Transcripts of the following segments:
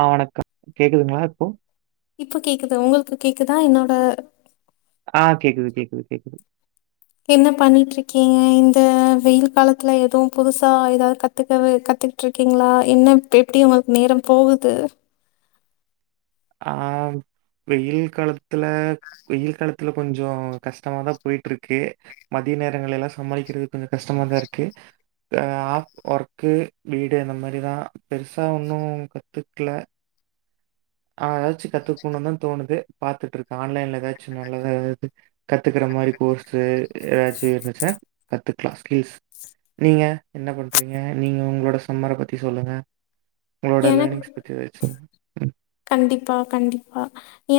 ஆஹ் வணக்கம் கேக்குதுங்களா இப்போ இப்ப கேக்குது உங்களுக்கு கேக்குதா என்னோட ஆஹ் கேக்குது கேக்குது கேக்குது என்ன பண்ணிட்ருக்கீங்க இந்த வெயில் காலத்துல எதுவும் புதுசா ஏதாவது கத்துக்கவே கத்துக்கிட்ருக்கீங்களா என்ன எப்டி உங்களுக்கு நேரம் போகுது ஆஹ் வெயில் காலத்துல வெயில் காலத்துல கொஞ்சோம் கஷ்டமாதா போயிட்ருக்கு மதிய நேரங்கள் எல்லாம் சமாளிக்கிறது கொஞ்சோம் கஷ்டமாதா இருக்கு, ஆஹ் ஆஃப் ஒர்க்கு வீடு அந்த மாரிதான் பெருசா ஒண்ணும் கத்துக்ல ஆஹ் ஏதாச்சும் கத்துக்கணும்னு தான் தோணுது பாத்துட்ருக்க ஆன்லைன்ல ஏதாச்சும் நல்லதா ஏதாவது கத்துக்கற மாரி கோர்ஸு ஏதாச்சும் இருந்துச்சுனா கத்துக்கலாம் ஸ்கில்ஸ் நீங்க என்ன பண்றீங்க நீங்க உங்களோட சம்மர பத்தி சொல்லுங்க உங்களோட எனக் லேர்னிங்ஸ் பத்தி ஏதாச்சு சொல்லுங்க ம் கண்டிப்பா கண்டிப்பா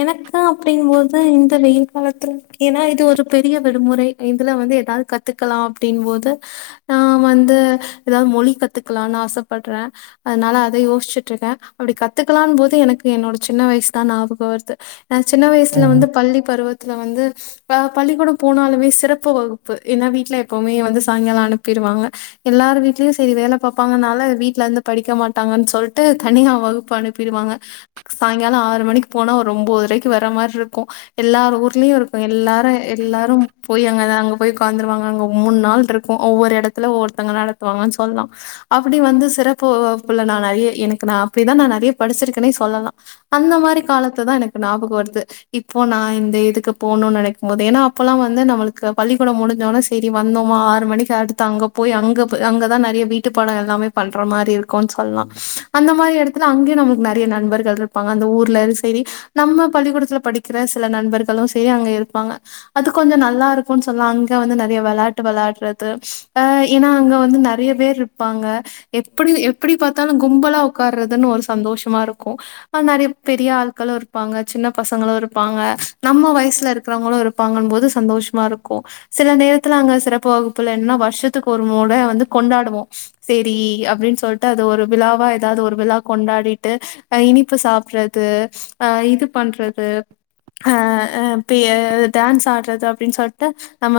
எனக்கு அப்டின்போது இந்த வெயில் காலத்துல ஏன்னா இது ஒரு பெரிய விடுமுறை இதுல வந்து எதாவது கத்துக்கலாம் அப்டின் போது நான் வந்து ஏதாவது மொழி கத்துக்கலாம்னு ஆசைப்படுறேன் அதனால அதை யோசிச்சுட்ருக்கேன் அப்டி கத்துக்கலான்னு போது எனக் க்கு என்னோட சின்ன வயசு தான் ஞாபகம் வருது நான் சின்ன வயசுல ம். வந்து பள்ளி பருவத் த்துல வந்து ப பள்ளிக்கூடம் போனாலுமே சிறப்பு வகுப்பு ஏன்னா வீட்ல எப்பவுமே வந்து சாயங்காலம் அனுப்பிடுவாங்க எல்லாரும் வீட்லயும் சரி வேல பாப்பாங்கனால வீட்லந்து படிக்க மாட்டாங்கன்னு சொல்ட்டு தனியா வகுப்பு அனுப்பிடுவாங்க சாயங்காலம் ஆறு மணிக்கு போனா ஒரு ஒம்பதரைக்கு வர மார்ருக்கும் எல்லாரூ ஊர்லயும் இருக்கும் எல்லாரும் எல்லாரும் போய் அங்க அங்க போய் உக்காந்துருவாங்க அங்க மூணு நாள்ட்ருக்கும் ஒவ்வொரு இடத்துல ஒவ்வொருத்தவங்க நடத்துவாங்கன்னு சொல்லலாம் அப்படி வந்து சிறப்பு வகுப்புல நான் நறைய எனக்கு நான் அப்புடிதான் நான் நறைய படிச்சிருக்கனே சொல்லலாம் அந்த மாரி காலத்து தான் எனக்கு ஞாபகம் வருது இப்போ நான் இந்த இதுக்கு போணும்னு நனைக்கும் போது ஏன்னா அப்பல்லாம் வந்து நம்மளுக்கு பள்ளிக்கூடம் முடிஞ்சோன சரி வந்தோமா ஆறு மணிக்கு அடுத்து அங்க போய் அங்க அங்கதான் நறைய வீட்டுப்பாடம் எல்லாமே பன்ற மாரி இருக்கும் சொல்லலாம் அந்த மாரி எடத்துல அங்கயே நமக்கு நறைய நண்பர்கள்ட்ரு ப்பாங்க அந்த ஊர்ல அது சரி நம்ம பள்ளிக்கூடத்துல படிக்கிற சில நண்பர்களும் சரி அங்க இருப்பாங்க அது கொஞ்சம் நல்லா இருக்கும்ன்னு சொல்ல அங்க வந்து நறைய வெளயாட்டு வெள்ளாட்டுறது அஹ் ஏன்னா அங்க வந்து நறைய பேர்ருப்பாங்க எப்படி எப்புடி பாத்தாலும் கும்பலா உக்கார்றதுன்னு ஒரு சந்தோஷமா இருக்கும் ந்தாலும் நறைய பெரிய ஆள்களும் இருப்பாங்க சின்ன பசங்களும் இருப்பாங்க நம்ம வயசுல இருக்கிறவங்களும் இருப்பாங்கன்னும் போது சந்தோஷமா இருக்கும் சில நேரத்துல அங்க சிறப்பு வகுப்புல என்ன வருஷத்துக்கு ஒரு மூட வந்து கொண்டாடுவோம் சரி அப்புடின்னு சொல்ட்டு அது ஒரு விழாவா ஏதாவது ஒரு விழா கொண்டாடிட்டு அஹ் இனி ப்பு சாப்பறது அஹ் இது பண்றது அஹ் அஹ் பிய டான்ஸ் ஆடுறது அப்டின்னு சொல்ட்டு நம்ம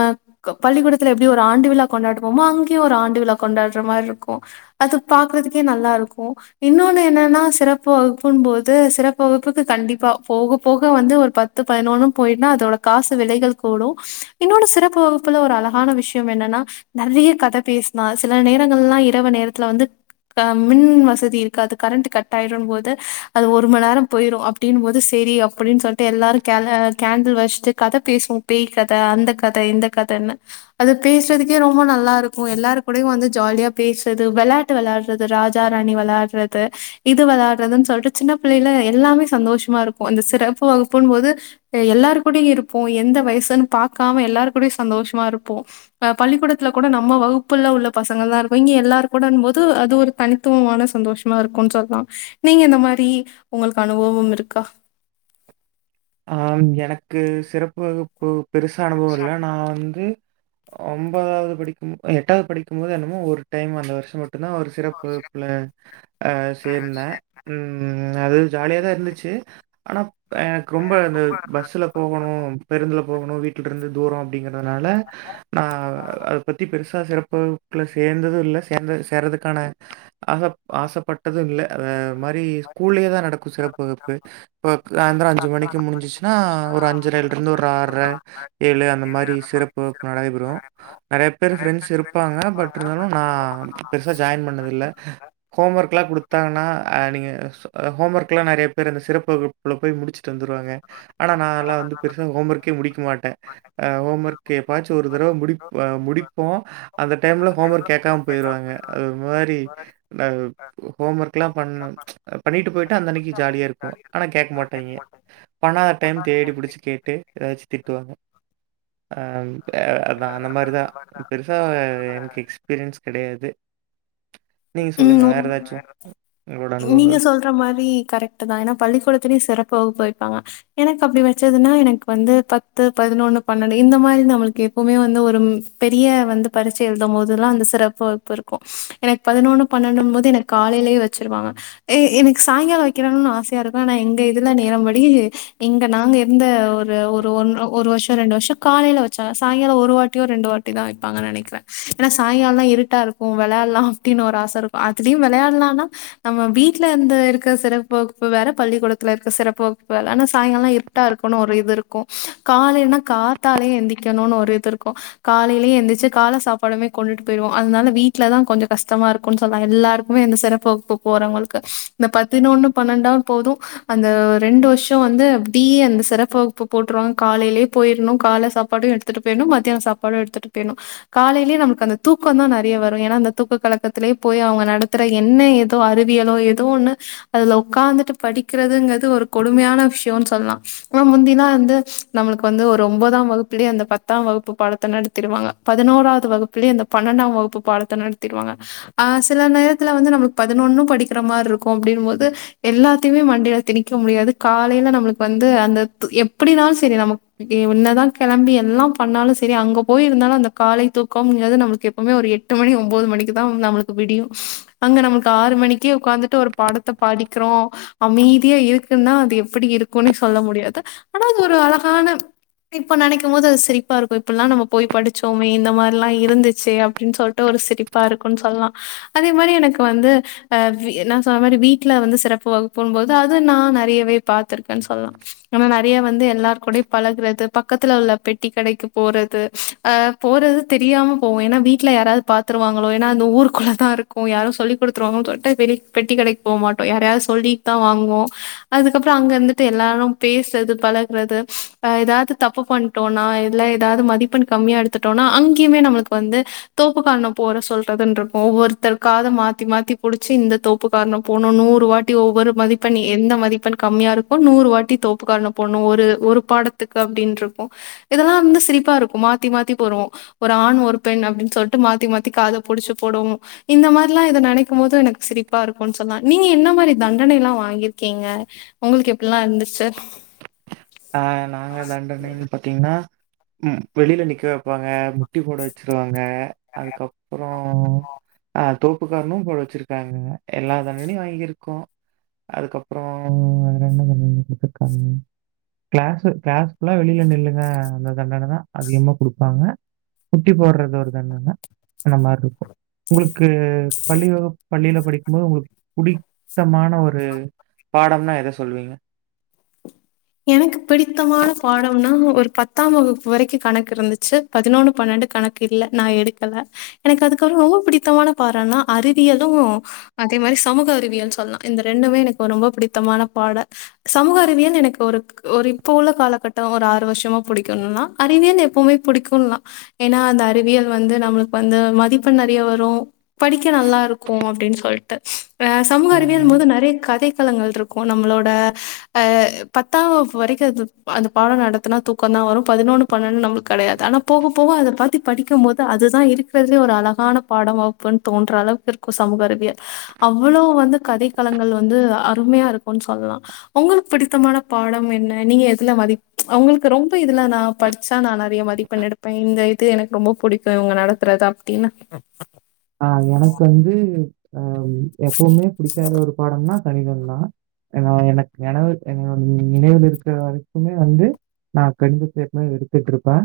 க பள்ளிக்கூடத்துல எப்டி ஒரு ஆண்டு விழா கொண்டாடுவோமோ அங்கேயும் ஒரு ஆண்டு விழா கொண்டாடுற மார்ருக்கும் அது பாக்குறதுக்கே நல்லா இருக்கும் இன்னொன்னு என்னன்னா சிறப்பு வகுப்பு புன் போது சிறப்பு வகுப்புக்கு கண்டிப்பா போக போக வந்து ஒரு பத்து பதினொன்னு போய்டுனா அதோட காசு விலைகள் கூடும் இன்னொரு சிறப்பு வகுப்புல ஒரு அழகான விஷயம் என்னன்னா நறைய கத பேஸ்லா சில நேரங்கள்லாம் இரவு நேரத்துல வந்து அ மின் வசதி இருக்குாது கரண்ட் கட் ஆயிடும் போது அது ஒரு மண் நேரம் போயிரும் அப்புடின்னு போது சரி அப்புடின்னு சொல்ட்டு எல்லாரும் கேல கேண்டல் வச்சிட்டு கத பேசுவோம் பேய் கத அந்த கத இந்த கதன்னு அது பேசுறதுக்கே ரொம்ப நல்லா இருக்கும் எல்லாரு கூடையும் வந்து ஜாலியா பேசுறது வெள்ளாட்டு வெளாட்றது ராஜா ராணி வெள்ளாட்றது இது வெள்ளாட் ட்றதன் சொல்ட்டு சின்ன பிள்ளைல எல்லாமே சந்தோஷமா இருக்கும் இந்த சிறப்பு வகுப்புன்னும் போது எல்லாரு கூடியும் இருப்போம் எந்த வயசுன்னு பாக்காம எல்லார் கூடியும் சந்தோஷமா இருப்போம் அஹ் பள்ளிக்கூடத்துல கூட நம்ம வகுப்புல உள்ள பசங்கள் தான் இருக்கும் இங்க எல்லாரும் கூடன்னும் போது அது ஒரு தனித்துவமான சந்தோஷமா இருக்கும்னு சொல்லலாம் நீங்க இந்த மாரி உங்களுக்கு அனுபவம் இருக்கா ஆஹ் ம் எனக்கு சிறப்பு வகுப்பு பெருசா அனுபவம் இல்ல நா வந்து ஒன்பதாவது படிக்கும் எட்டாவது படிக்கும் போது என்னமோ ஒரு டைம் அந்த வருஷம் மட் ட்டுந்தா ஒரு சிறப்புல அஹ் சேர்ந்தே உஹம் அது ஜாலியாதான் இருந்துச்சு ஆனா ப் அ ரொம்ப இந்த பஸ்ஸுல போகணும் பேருந்துல போகணும் வீட்டுட்றந்து தூரம் அப்டிங்கிறதுனால நா அத பத்தி பெருசா சிற க்குள்ள சேந்தது இல்ல சேந்த சேர்ரதுக்கான ஆச ஆசப்பட்டது இல்ல அத மாரி ஸ்கூல்லியே தா நடக்கு சிறப்பு வகுப்பு ப சாந்தர இன்னைக்கு முடிஞ்சுச்சுனா ஒரு அஞ்சரலேர்ந்து ஒரு ஆற்ர ஏழு அந்த மாரி சிறப்பு வகுப்பு நடைபெறு நெறய பேரு ஃப்ரெண்ட்ஸ் இருப்பாங்க பட் இருந்தாலு நா பெருசா ஜாயின் பண்ணதில்ல ஹோம் வர்க்லா குடுத்தாங்கனா நீங்க ஹோம் ஒர்க்லா நெறைய பேர் அந்த சிறப்பு வகுப்புல போய் முடிச்சு ட்டு வந்துருவாங்க ஆனா நா எல்லா பெருசா ஹோம் ஒர்கே முடிக்க மாட்டே அ ஹோம் ஒர்க் எப்பவாச்சு ஒரு தடவ முடிப் முடிப்போ அந்த டைம்ல ஹோம் ஒர்க் கேக்காம போயிருவாங்க அந்த மாரி நா ஹோம் ஒர்க்லா பண் பண்ணிட்டு போய்ட்டா அந்நன்னைக்கு ஜாலியா இருக்கு ஆனா கேக்க மாட்டாய்ங்க ஆனா டென்த் தேடி புடிச்சு கேட்டு ஏதாச்சு திட்டுவாங்க அ அதா அந்த மாரிதா பெருசா எனக்கு எக்ஸ்பீரியன்ஸ் கெடையாது நீங்க சொல்லுங்க, ம் வேற ஏதாச்சும் உங்களோட அனுபவங்கள்? நீங்க சொல்ற மாரி கரெக்ட் தா ஏன்னா பள்ளிக்கூடத்துலேயு சிறப்பு வகுப்பு வப்பாங்க எனக்கு அப்படி வச்சதுன்னா எனக்கு வந்து பத்து பதினொன்னு பன்னெண்டு இந்த மாரி நம்மளுக்கு எப்பவுமே வந்து ஒரு பெரிய வந்து பரீட்சை எழுதும் போதுல்லா அந்த சிறப்பு வகுப்பு இருக்கும் எனக் பதினொன்னு பன்னென்டும்போது எனக்கு காலையிலயே வச்சுருவாங்க எ எனக்கு சாயங்காலம் வைக்கிறுனு ஆசையா இருக்கும் ஆனா எங்க இதுல நேரம் படி இங்க நாங்க இருந்த ஒரு ஒரு ஒ ஒரு வருஷம் ரெண்டு வருஷம் காலையில வச்சாங்க சாயங்காலம் ஒரு வாட்டியோ ரெண்டு வாட்டி தா வைப்பாங்கன்னு நெனைக்கிறே ஏன்னா சாயங்காலலா இருட்டா இருக்கு வெளையால்லா அப்டினு ஒரு ஆச இருக்கு அதுலயு வெளையாடலானா நம்ம வீட்ல இருந்து இருக்ற சிறப்பு வகுப்பு வேற பள்ளிக்கூடத்துல இருக்க சிறப்பு வகுப்பு வேல ஆனா சாயங்காலம் இருட்டா இருக்குனு ஒரு இது இருக்கு காலலனா காத்தாலையே எந்திரிக்கணுனு ஒரு இது இருக்கு காலைலயே எந்திச்சு கால சாப்பாடுமே கொண்டுட்டு போயிடுவோ அதனால வீட்ல தா கொஞ்ச கஷ்டமா இருக்குன் சொன்ன எல்லாருக்குமே அந்த சிறப்பு வகுப்பு போறவங்களுக்கு இந்த பதினொன்னு பன்னெண்டாம் போது அந்த ரெண்டு வருஷம் வந்து அப்டியே அந்த சிறப்பு வகுப்பு போட்ருவாங்க காலையிலயே போயிடணு கால சாப்பாடும் எடுத்துட்டு போயிடணு மத்தியானம் சாப்பாடும் எடுத்துட்டு போயிடணு காலையிலயே நம்மளுக்கு அந்த தூக்கம் தா நிறைய வரும் ஏன்னா அந்த தூக்க கலக்கத்திலயே போய் அவங்க நடத்துற என்ன ஏதோ அறிவியலோ ஏதோன்னு அதுல உட்காந்துட்டு படிக்கிறதுங்கிறது ஒரு கொடுமையான விஷயோன்னு சொல்லலா ஆனா முந்திலா வந்து நம்மளுக்கு வந்து ஒரு ஒன்பதாம் வகுப்புலேயே அந்த பத்தாம் வகுப்பு பாடத்த நடத்திருவாங்க பதினோராவது வகுப்புலேயே அந்த பன்னெண்டாம் வகுப்பு பாடத்த நடத் திருவாங்க ஆ சில நேரத்துல வந்து நம்ளுக்கு பதினொன்னு படிக்கிற மாரி இருக்கு அப்டின்னும் போது எல்லாத்தயுமே மண்டையில திணிக்க முடியாது காலையில நம்மளுக்கு வந்து அந்த எப்படினாலு சரி நமக் என்னதா கெளம்பி எல்லா பண்ணாலு சரி அங்க போய் இருந்தாலு அந்த காலை தூக்கம்ங்கிறது நம்ளுக்கு எப்பவுமே ஒரு எட்டு மணி ஒம்போது மணிக்கு தா நம்மளுக்கு விடியும். அங்க நம்மளுக்கு ஆறு மணிக்கே உக்காந்துட்டு ஒரு பாடத்த படிக்றோ. அமைதியா இருக்குன்னா அது எப்படி இருக்குன்னே சொல்ல முடியாது. ஆனா அது ஒரு அழகான இப்ப நெனைக்கும் போது அது சிரிப்பா இருக்கும். இப்டில்லா நம்ம போய் படிச்சோமே இந்த மாறி எல்லா இருந்துச்சே அப்டின்னு சொல்லிட்டு ஒரு சிரிப் பா இருக்குனு சொல்லா. அதே மாரி எனக்கு வந்து அ நா சொன்ன மாரி வீட்ல வந்து சிறப்பு வகுப்புனும்போது அது நா நெறையவே பாத்திருக்கேன் சொல்லலா. நம்ம நெறைய வந்து எல்லார் கூடயும் பழகறது பக்கத்துல உள்ள பெட்டி கடைக்கு போறது ஆ போறது தெரியாம போவோ ஏன்னா வீட்ல யாராவது பாத் த்துருவாங்களோ ஏன்னா அந்த ஊருக்குள்ளதா இருக்கூ யாரும் சொல்லிக் குடுத்துருவாங்களோனு‌ சொல்ட்டு பெலி பெட்டி கடைக் போமாட்டோ யாரையாவது சொல்லி தா வாங்குவோம் அதுக்கப்புறோ அங்க இருந்துட்டு எல்லாரும் பேசற்து பழக்றது அ ஏதாவது தப்பு பண்ட்டோன்னா இல்ல ஏதாவது மதிப்பெண் கம்மியா எடுத்துட்டோன்னா அங்கியுமே நம்மளுக்கு வந்து தோப்பு காரணம் போட சொல்றதுன்ட்ருக்கூ ஒருத்தர் காத மாத்தி மாத்தி புடிச்சு இந்த தோப்பு காரணம் போட்ணு நூறு வாட்டி ஒவ்வொரு மதிப்பெண் எந்த மதிப்பெண் கம்மியா இருக்கும் நூறு வாட்டி தோப்பு காரணம் போட்ணு ஒரு ஒரு பாடத்துக்கு அப்டின்ட்ருப்போ இதெல்லாம் வந்து சிரிப்பா இருக்கும் மாத்தி மாத்தி போடுவோ ஒரு ஆண் ஒரு பெண் அப்டின் சொல்ட்டு மாத்தி மாத் த்தி காத புடிச்சு போடும் இந்த மார்ல்லா இத நெனைக்கும் போது எனக்கு சிரிப்பா இருக்கும்னு சொல்லா நீங்க என்ன மாரி தண்டனைல்லா வாங்கிருக்கீங்க உங்களுக்கு எப்புட்லா இருந்துச்சு ஆ நாங்க தண்டனைன்னு பாத்தீங்ன்னா ம் வெளில நிக்க வெப்பாங்க முட்டி போட வெச்சிருவாங்க அதுக்கப்புறோ அ தோப்புக்காரனும் போட வெச்சிருக்காங்க எல்லா தண்டனையும் வாங்கியிருக்கோ அதுக்கப்புறோ வேற என்ன தண்டன குத்துருக்காங்க கிளாஸு கிளாஸ் ஃபுல்லா வெளில நில்லுங்க அந்த தண்டன தா அதிகமா குடுப்பாங்க முட்டி போட்றது ஒரு தண்டன அந்த மார்ருக்கோ உங்களுக் க்கு பள்ளி வகுப் பள்ளியில படிக்கும்போது உங்குளுக் புடித்தமான ஒரு பாடம்னா எத சொல்லுவீங்க எனக்கு பிடித்தமான பாடம்னா ஒரு பத்தாம் வகுப்பு வரைக்கும் கணக்கு இருந்துச்சு பதினொன்னு பன்னெண்டு கணக்கு இல்ல நா எடுக்கல எனக்கு அதுக்கப்றோ ரொம்ப பிடித்தமான பாடோன்னா அறிவியலும் அதே மாரி சமூக அறிவியல் சொல்லா இந்த ரெண்டுமே எனக்கு ரொம்ப பிடித்தமான பாட சமூக அறிவியல் எனக்கு ஒருக் ஒரு இப்போ உள்ள காலகட்டோ ஒரு ஆறு வருஷமா புடிக்குன்னா அறிவியல் எப்பவுமே புடிக்குன்லா ஏனா அந்த அறிவியல் வந்து நம்மளுக் வந்து மதிப்பெண் நறைய வரூ படிக்க நல்லா இருக்கூ அப்டின் சொல்ட்டு அ சமூக அறிவியல்ன் ம். போது நறைய கதை [unintelligible] கள்ட்ருக்கோ நம்மளோட அ பத்தாம் வகுப்பு வரைக்கும் அது அந்த பாடோ நடத்துனா தூக்கந்தா வரூ பதினொன்னு பன்னெண்டு நம்மளுக்கு கடையாது ஆனா போக போக அத பாத்தி படிக்கும் போது அதுதா இருக்கறதுலே ஒரு அழகான பாடம் அப்போன் தோன்ற அளவுக்கு இருக்கும் சமூக அறிவியல் அவ்ளோ வந்து கதைக்களங்கள் வந்து அருமையா இருக்குன் சொல்லா உங்குளுக் பிடித்தமான பாடம் என்ன நீங்க எதுல மதிப் அவங்களுக்கு ரொம்ப இதுல நா படிச்சா நா நறைய மதிப்பெண் எடுப்பே இந்த இது எனக்கு ரொம்போ புடிக்கும் இவங்க நடத்துறது அப்டின்னு ஆ எனக்கு வந்து ஆ எப்பவுமே புடிக்காத ஒரு பாடம்னா கணிதம்தா ஏனா எனக்கு நெனவு [unintelligible] நினைவுல் இருக்கற வரைக்குமே வந்து நா [unintelligible] எடுத்துட்ருப்பே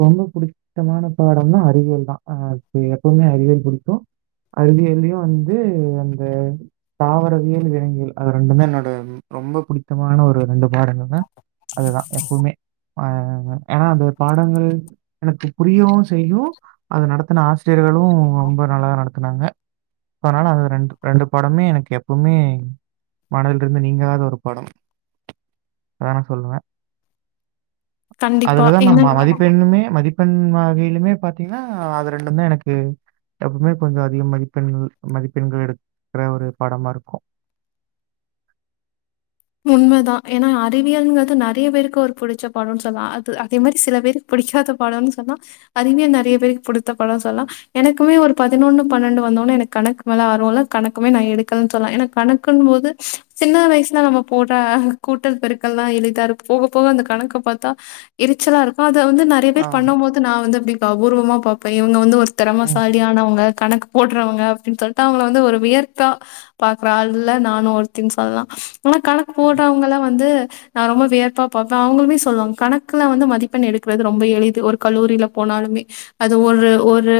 ரொம்போ புடித்தமான பாடம்னா அறிவியல் தா அ பே எப்பமே அறிவியல் புடிக்கு கு அறிவியல்லியு வந்து அந்த தாவரவியல் விலங்கியல் அது ரெண்டுமே என்னோட ரொம்ப புடித்தமான ஒரு ரெண்டு பாடங்கள் நா அதுதா எப்பவுமே ஆ ஏன்னா அந்த பாடங்கள் எனக்கு புரியவும் செய்யும் அது நடத்துன ஆசிரியர்களும் ரொம்ப நல்லா நடத்துனாங்க அதனால அது ரெண்டு ரெண்டு பாடமே எனக்கு எப்பவுமே மனதில இருந்து நீங்காத ஒரு பாடம் அதான் நான் சொல்லுவேன் கண்டிப்பா. அதுலதான் நம்ம ஏன்னா மதிப்பெண்ணுமே மதி பெண் வகையிலுமே பாத்தீங்கன்னா அது ரெண்டுமே எனக்கு எப்பவுமே கொஞ்ச அதிக மதிப்பெண்கள் மதிப்பெண்கள் எடுக்கற ஒரு பாடமா இருக்கு உண்மதா ஏனா அறிவியல்ங்கிறது நெறைய பேருக்கு ஒரு பிடிச்ச பாடன்னு சொல்லலா. அது அதே மாரி சில பேருக்கு பிடிக்காத பாடம்னு சொல்லலா அறிவியல் நெறைய பேருக்கு புடித்த பாடம்ன்னு சொல்லலா எனக்குமே ஒரு பதினொன்னு பன்னெண்டு வந்தோனே எனக்கு கணக்கு மேல ஆர்வோ இல்ல. கணக்குமே நா எடுக்கலன் சொல்லலா ஏனா கணக்குன் போது சின்ன வயசுல நாம போட்ற கூட்டல் பெருக்கள்ல்லா எளிதாருக்கு போக போக அந்த கணக்க பாத்தா எரிச்சலா இருக்கு அது வந்து நெறைய பேர் ஆம். பண்ணு போது நா வந்து அப்டி அபூர்வமா பாப்பே இவங்க வந்து ஒரு ம். திறமசாலியானவங்க கணக்கு போட்றவங்க அப்படின் சொல்ட்டு அவங்கள வந்து ஒரு வியர்த்தா பாக்கற ஆள்ல்ல நானு ஒருத்தின் சொல்லலா ஆனா கணக்கு போட்றவங்கலா வந்து நா ரொம்ப வியப்பா பாப்பே அவங்களுமே சொல்வாங்க கணக்குல வந்து மதிப்பெண் எடுக்கறது ரொம்ப எளிது. ஒரு கல்லூரியில போனாலுமே அது ஒரு ஒரு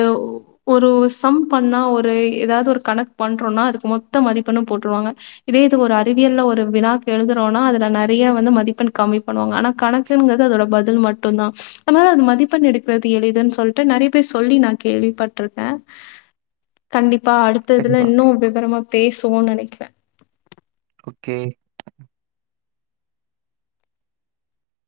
ஒரு சம் பண்ணா ஒரு ஏதாவது ஒரு கணக்கு பண்றோனா அதுக்கு மொத்த மதிப்பெண்ணு போட்டுருவாங்க. இதே இது ஒரு அறிவியல்ல ஒரு ஒரு வினாக்கு எழுதுறோனா அதுல நெறைய வந்து மதிப்பெண் கம்மி பண்ணுவாங்க. ஆனா கணக்குங்கறது அதோட பதில் மட்டுந்தா. ஆனா அது மதிப்பெண் எடுக்கறது எளிதுன் சொல்லிட்டு நெறைய பேர் சொல்லி நா கேள்விப்பட்டிருக்கே அ கண்டிப் அப்ப அடுத்த இதுல கண்டிப்பா. இன்னு விவரமா பே சுவோன் நெனைக்கிறே ஓகே